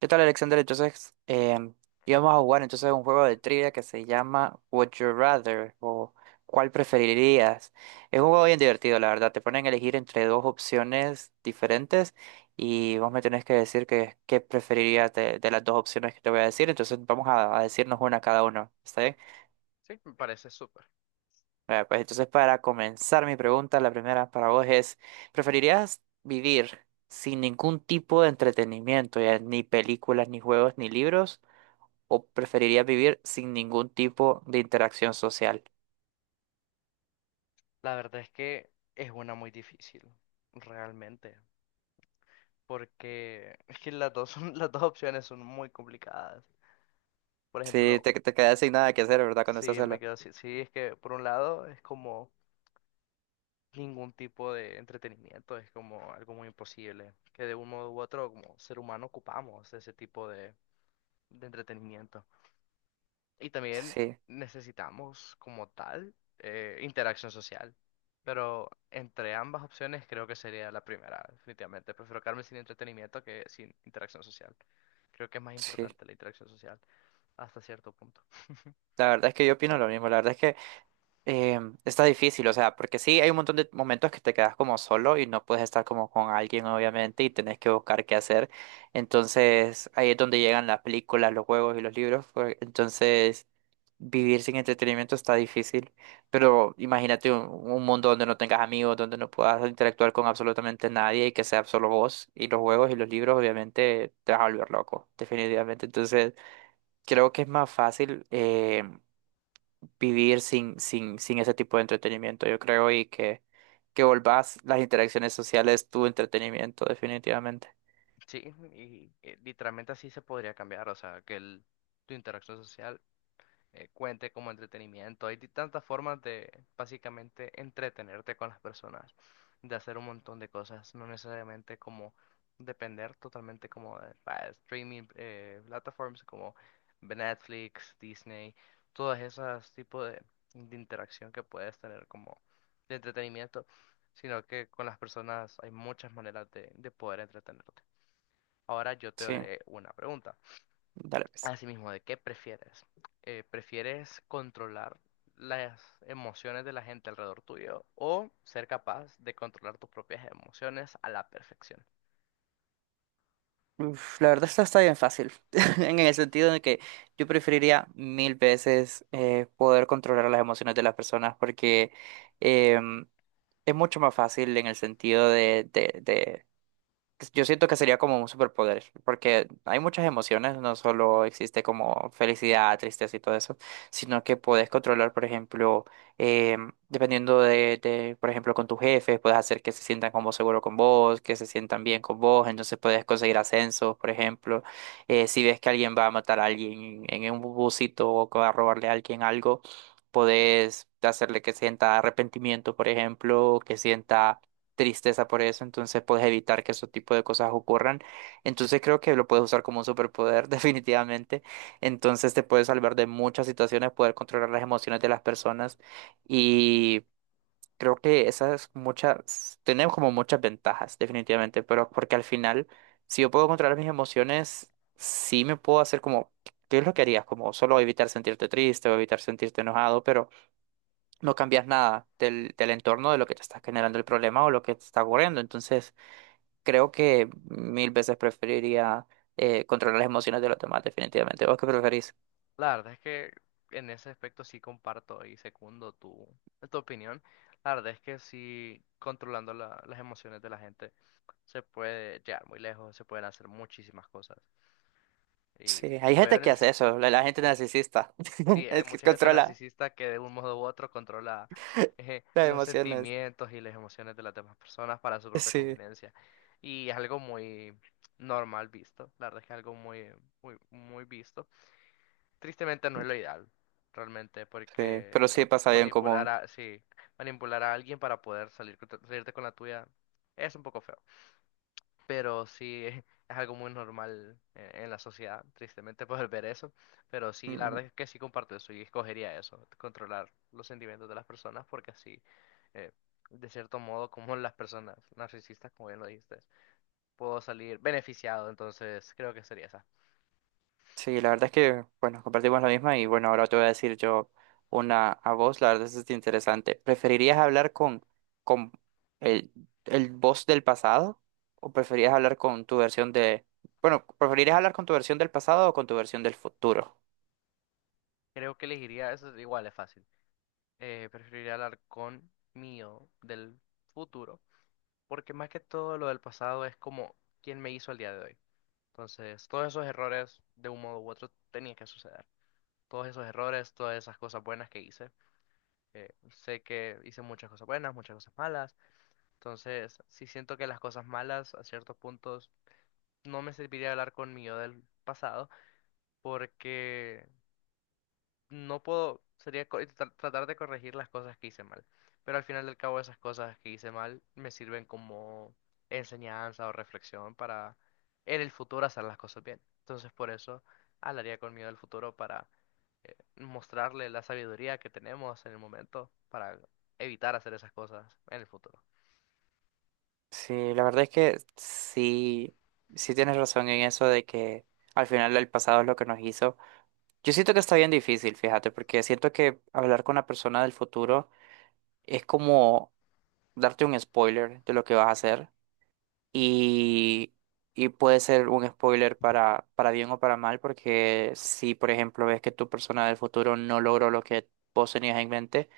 ¿Qué tal, Alexander? Entonces, íbamos a jugar entonces un juego de trivia que se llama Would You Rather o ¿cuál preferirías? Es un juego bien divertido, la verdad. Te ponen a elegir entre dos opciones diferentes y vos me tenés que decir qué preferirías de las dos opciones que te voy a decir. Entonces, vamos a decirnos una cada uno. ¿Está bien? Sí, me parece súper. Bueno, pues entonces, para comenzar mi pregunta, la primera para vos es, ¿preferirías vivir sin ningún tipo de entretenimiento, ya ni películas, ni juegos, ni libros, o preferirías vivir sin ningún tipo de interacción social? La verdad es que es una muy difícil, realmente, porque es que las dos opciones son muy complicadas. Por Sí, ejemplo, te quedas sin nada que hacer, ¿verdad? Cuando estás si me solo. quedo así, sí, es que por un lado es como ningún tipo de entretenimiento, es como algo muy imposible, que de un modo u otro como ser humano ocupamos ese tipo de entretenimiento. Y también Sí, necesitamos como tal interacción social. Pero entre ambas opciones creo que sería la primera, definitivamente. Prefiero quedarme sin entretenimiento que sin interacción social. Creo que es más sí. importante la interacción social hasta cierto punto. La verdad es que yo opino lo mismo. La verdad es que está difícil, o sea, porque sí hay un montón de momentos que te quedas como solo y no puedes estar como con alguien, obviamente, y tenés que buscar qué hacer. Entonces, ahí es donde llegan las películas, los juegos y los libros. Pues, entonces, vivir sin entretenimiento está difícil, pero imagínate un mundo donde no tengas amigos, donde no puedas interactuar con absolutamente nadie y que sea solo vos y los juegos y los libros, obviamente te vas a volver loco, definitivamente. Entonces, creo que es más fácil vivir sin ese tipo de entretenimiento, yo creo, que volvás las interacciones sociales tu entretenimiento, definitivamente. Sí, literalmente así se podría cambiar. O sea, que tu interacción social cuente como entretenimiento. Hay tantas formas de básicamente entretenerte con las personas, de hacer un montón de cosas, no necesariamente como depender totalmente como de streaming platforms como Netflix, Disney, todas esas tipos de interacción que puedes tener como de entretenimiento, sino que con las personas hay muchas maneras de poder entretenerte. Ahora yo te Sí, haré una pregunta. dale pues. Así mismo, ¿de qué prefieres? ¿prefieres controlar las emociones de la gente alrededor tuyo o ser capaz de controlar tus propias emociones a la perfección? Uf, la verdad, esta está bien fácil, en el sentido de que yo preferiría mil veces poder controlar las emociones de las personas porque em, es mucho más fácil en el sentido de pues, yo siento que sería como un superpoder, porque hay muchas emociones, no solo existe como felicidad, tristeza y todo eso, sino que puedes controlar, por ejemplo, dependiendo por ejemplo, con tus jefes, puedes hacer que se sientan como seguro con vos, que se sientan bien con vos, entonces puedes conseguir ascensos, por ejemplo. Si ves que alguien va a matar a alguien en un busito o que va a robarle a alguien algo, puedes hacerle que sienta arrepentimiento, por ejemplo, que sienta tristeza por eso, entonces puedes evitar que ese tipo de cosas ocurran. Entonces creo que lo puedes usar como un superpoder, definitivamente. Entonces te puedes salvar de muchas situaciones, poder controlar las emociones de las personas y creo que esas muchas, tenemos como muchas ventajas, definitivamente, pero porque al final, si yo puedo controlar mis emociones, sí me puedo hacer como, ¿qué es lo que harías? Como solo evitar sentirte triste o evitar sentirte enojado, pero no cambias nada del entorno de lo que te está generando el problema o lo que te está ocurriendo. Entonces, creo que mil veces preferiría controlar las emociones de los demás, definitivamente. ¿Vos qué preferís? La verdad es que en ese aspecto sí comparto y secundo tu opinión. La verdad es que sí, controlando las emociones de la gente se puede llegar muy lejos, se pueden hacer muchísimas cosas. Sí, Y hay lo veo gente en que el... hace s- eso, la gente narcisista, Sí, hay es que mucha gente controla narcisista que de un modo u otro controla las los emociones. sentimientos y las emociones de las demás personas para su propia Sí, conveniencia. Y es algo muy normal visto, la verdad es que es algo muy visto. Tristemente no es lo ideal, realmente, sí, porque pero sí oh, pasa bien manipular común. a, sí, manipular a alguien para poder salir, con salirte con la tuya es un poco feo pero sí es algo muy normal en la sociedad, tristemente poder ver eso, pero sí, la verdad es que sí comparto eso y escogería eso, controlar los sentimientos de las personas porque así, eh, de cierto modo, como las personas narcisistas, como bien lo dijiste, puedo salir beneficiado, entonces creo que sería esa. Sí, la verdad es que, bueno, compartimos la misma y bueno, ahora te voy a decir yo una a vos, la verdad es que es interesante. ¿Preferirías hablar con el, el vos del pasado o preferirías hablar con tu versión de, bueno, preferirías hablar con tu versión del pasado o con tu versión del futuro? Creo que elegiría, eso igual es fácil, preferiría hablar con mío del futuro, porque más que todo lo del pasado es como quién me hizo el día de hoy. Entonces, todos esos errores, de un modo u otro, tenían que suceder. Todos esos errores, todas esas cosas buenas que hice. Eh, sé que hice muchas cosas buenas, muchas cosas malas. Entonces, sí siento que las cosas malas, a ciertos puntos, no me serviría hablar con mi yo del pasado, porque no puedo, sería tratar de corregir las cosas que hice mal. Pero al final del cabo esas cosas que hice mal me sirven como enseñanza o reflexión para en el futuro hacer las cosas bien. Entonces por eso hablaría con miedo al futuro para mostrarle la sabiduría que tenemos en el momento para evitar hacer esas cosas en el futuro. Sí, la verdad es que sí, sí tienes razón en eso de que al final el pasado es lo que nos hizo. Yo siento que está bien difícil, fíjate, porque siento que hablar con una persona del futuro es como darte un spoiler de lo que vas a hacer y, y puede ser un spoiler para bien o para mal, porque si, por ejemplo, ves que tu persona del futuro no logró lo que vos tenías en mente,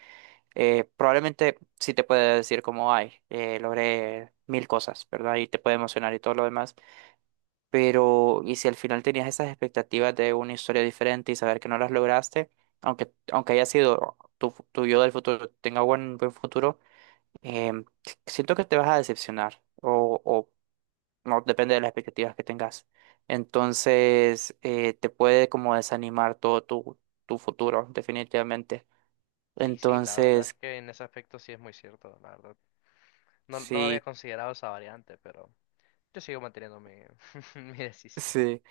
probablemente sí te puede decir como, ay, logré mil cosas, ¿verdad? Y te puede emocionar y todo lo demás, pero y si al final tenías esas expectativas de una historia diferente y saber que no las lograste, aunque haya sido... tu yo del futuro tenga buen futuro, em, siento que te vas a decepcionar o no, depende de las expectativas que tengas. Entonces, te puede como desanimar todo tu futuro, definitivamente. Sí, sí, la verdad es Entonces, que en ese aspecto sí es muy cierto, la verdad. No, no había sí. considerado esa variante, pero yo sigo manteniendo mi decisión. Sí.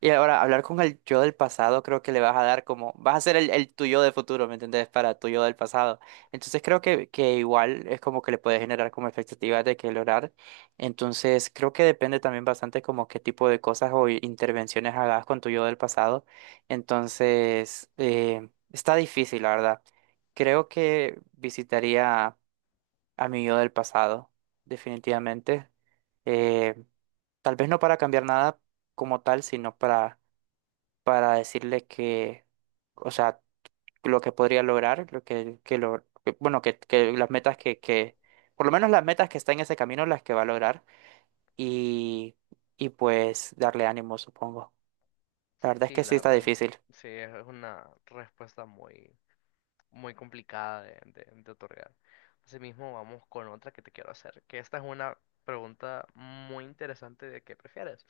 Y ahora, hablar con el yo del pasado, creo que le vas a dar como, vas a ser el tuyo de futuro, ¿me entendés? Para tu yo del pasado. Entonces creo que igual es como que le puedes generar como expectativas de que lograr. Entonces creo que depende también bastante como qué tipo de cosas o intervenciones hagas con tu yo del pasado. Entonces, está difícil, la verdad. Creo que visitaría a mi yo del pasado, definitivamente. Eh, Tal vez no para cambiar nada como tal, sino para decirle que, o sea, lo que podría lograr, lo que lo, que- bueno, que las metas por lo menos las metas que está en ese camino, las que va a lograr y, y pues darle ánimo, supongo. La verdad es Sí, que sí la está verdad, difícil. sí, es una respuesta muy, muy complicada de otorgar. Asimismo, vamos con otra que te quiero hacer, que esta es una pregunta muy interesante de qué prefieres.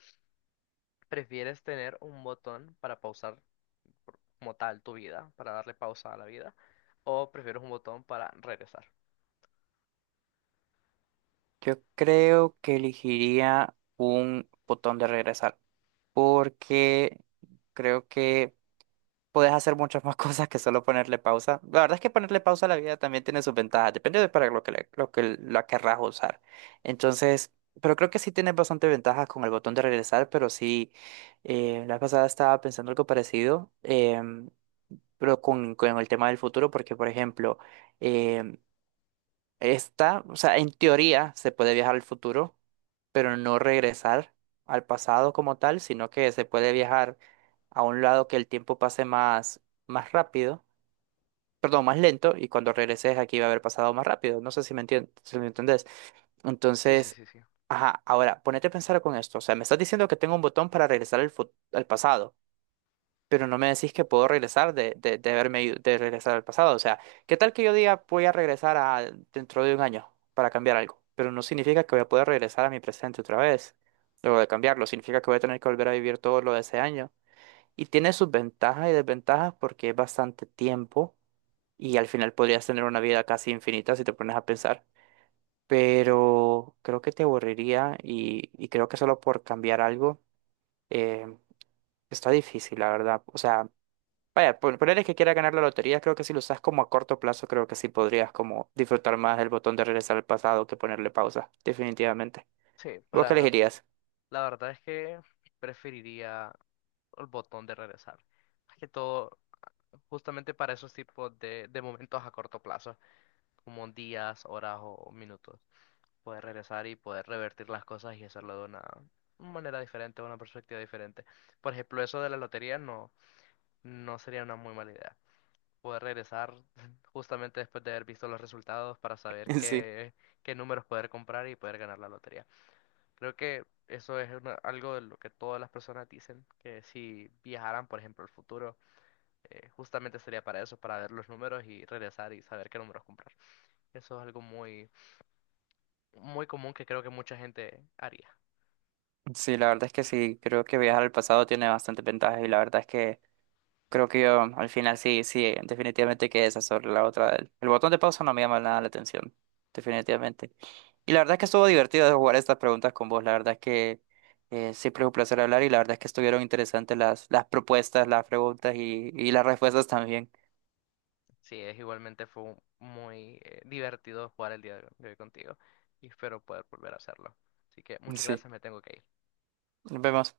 ¿Prefieres tener un botón para pausar como tal tu vida, para darle pausa a la vida, o prefieres un botón para regresar? Yo creo que elegiría un botón de regresar, porque creo que puedes hacer muchas más cosas que solo ponerle pausa. La verdad es que ponerle pausa a la vida también tiene sus ventajas, depende de para lo que, lo que la querrás usar. Entonces, pero creo que sí tienes bastante ventajas con el botón de regresar, pero sí, la vez pasada estaba pensando algo parecido, pero con el tema del futuro, porque por ejemplo, em, esta, o sea, en teoría se puede viajar al futuro, pero no regresar al pasado como tal, sino que se puede viajar a un lado que el tiempo pase más rápido, perdón, más lento, y cuando regreses aquí va a haber pasado más rápido. No sé si me entiendes, si me entendés. Sí, sí, Entonces, sí, sí. ajá, ahora, ponete a pensar con esto. O sea, me estás diciendo que tengo un botón para regresar al, al pasado, pero no me decís que puedo regresar de de regresar al pasado. O sea, ¿qué tal que yo diga voy a regresar a dentro de un año para cambiar algo? Pero no significa que voy a poder regresar a mi presente otra vez, luego de cambiarlo. Significa que voy a tener que volver a vivir todo lo de ese año. Y tiene sus ventajas y desventajas porque es bastante tiempo y al final podrías tener una vida casi infinita si te pones a pensar. Pero creo que te aburriría y creo que solo por cambiar algo eh, está difícil, la verdad. O sea, vaya, ponerle que quiera ganar la lotería, creo que si lo usas como a corto plazo, creo que sí podrías como disfrutar más el botón de regresar al pasado que ponerle pausa, definitivamente. Sí, ¿Vos qué para, elegirías? la verdad es que preferiría el botón de regresar. Más que todo, justamente para esos tipos de momentos a corto plazo. Como días, horas o minutos. Poder regresar y poder revertir las cosas y hacerlo de una manera diferente, una perspectiva diferente. Por ejemplo, eso de la lotería no, no sería una muy mala idea. Poder regresar justamente después de haber visto los resultados para saber Sí. Qué números poder comprar y poder ganar la lotería. Creo que eso es una- algo de lo que todas las personas dicen, que si viajaran, por ejemplo, al futuro, justamente sería para eso, para ver los números y regresar y saber qué números comprar. Eso es algo muy, muy común que creo que mucha gente haría. Sí, la verdad es que sí, creo que viajar al pasado tiene bastantes ventajas y la verdad es que creo que yo al final sí, sí, definitivamente que esa sobre la otra. El botón de pausa no me llama nada la atención, definitivamente. Y la verdad es que estuvo divertido de jugar estas preguntas con vos. La verdad es que siempre es un placer hablar y la verdad es que estuvieron interesantes las propuestas, las preguntas y las respuestas también. Sí, es igualmente fue un- muy divertido jugar el día de hoy contigo y espero poder volver a hacerlo. Así que muchas Sí, gracias, me tengo que ir. nos vemos.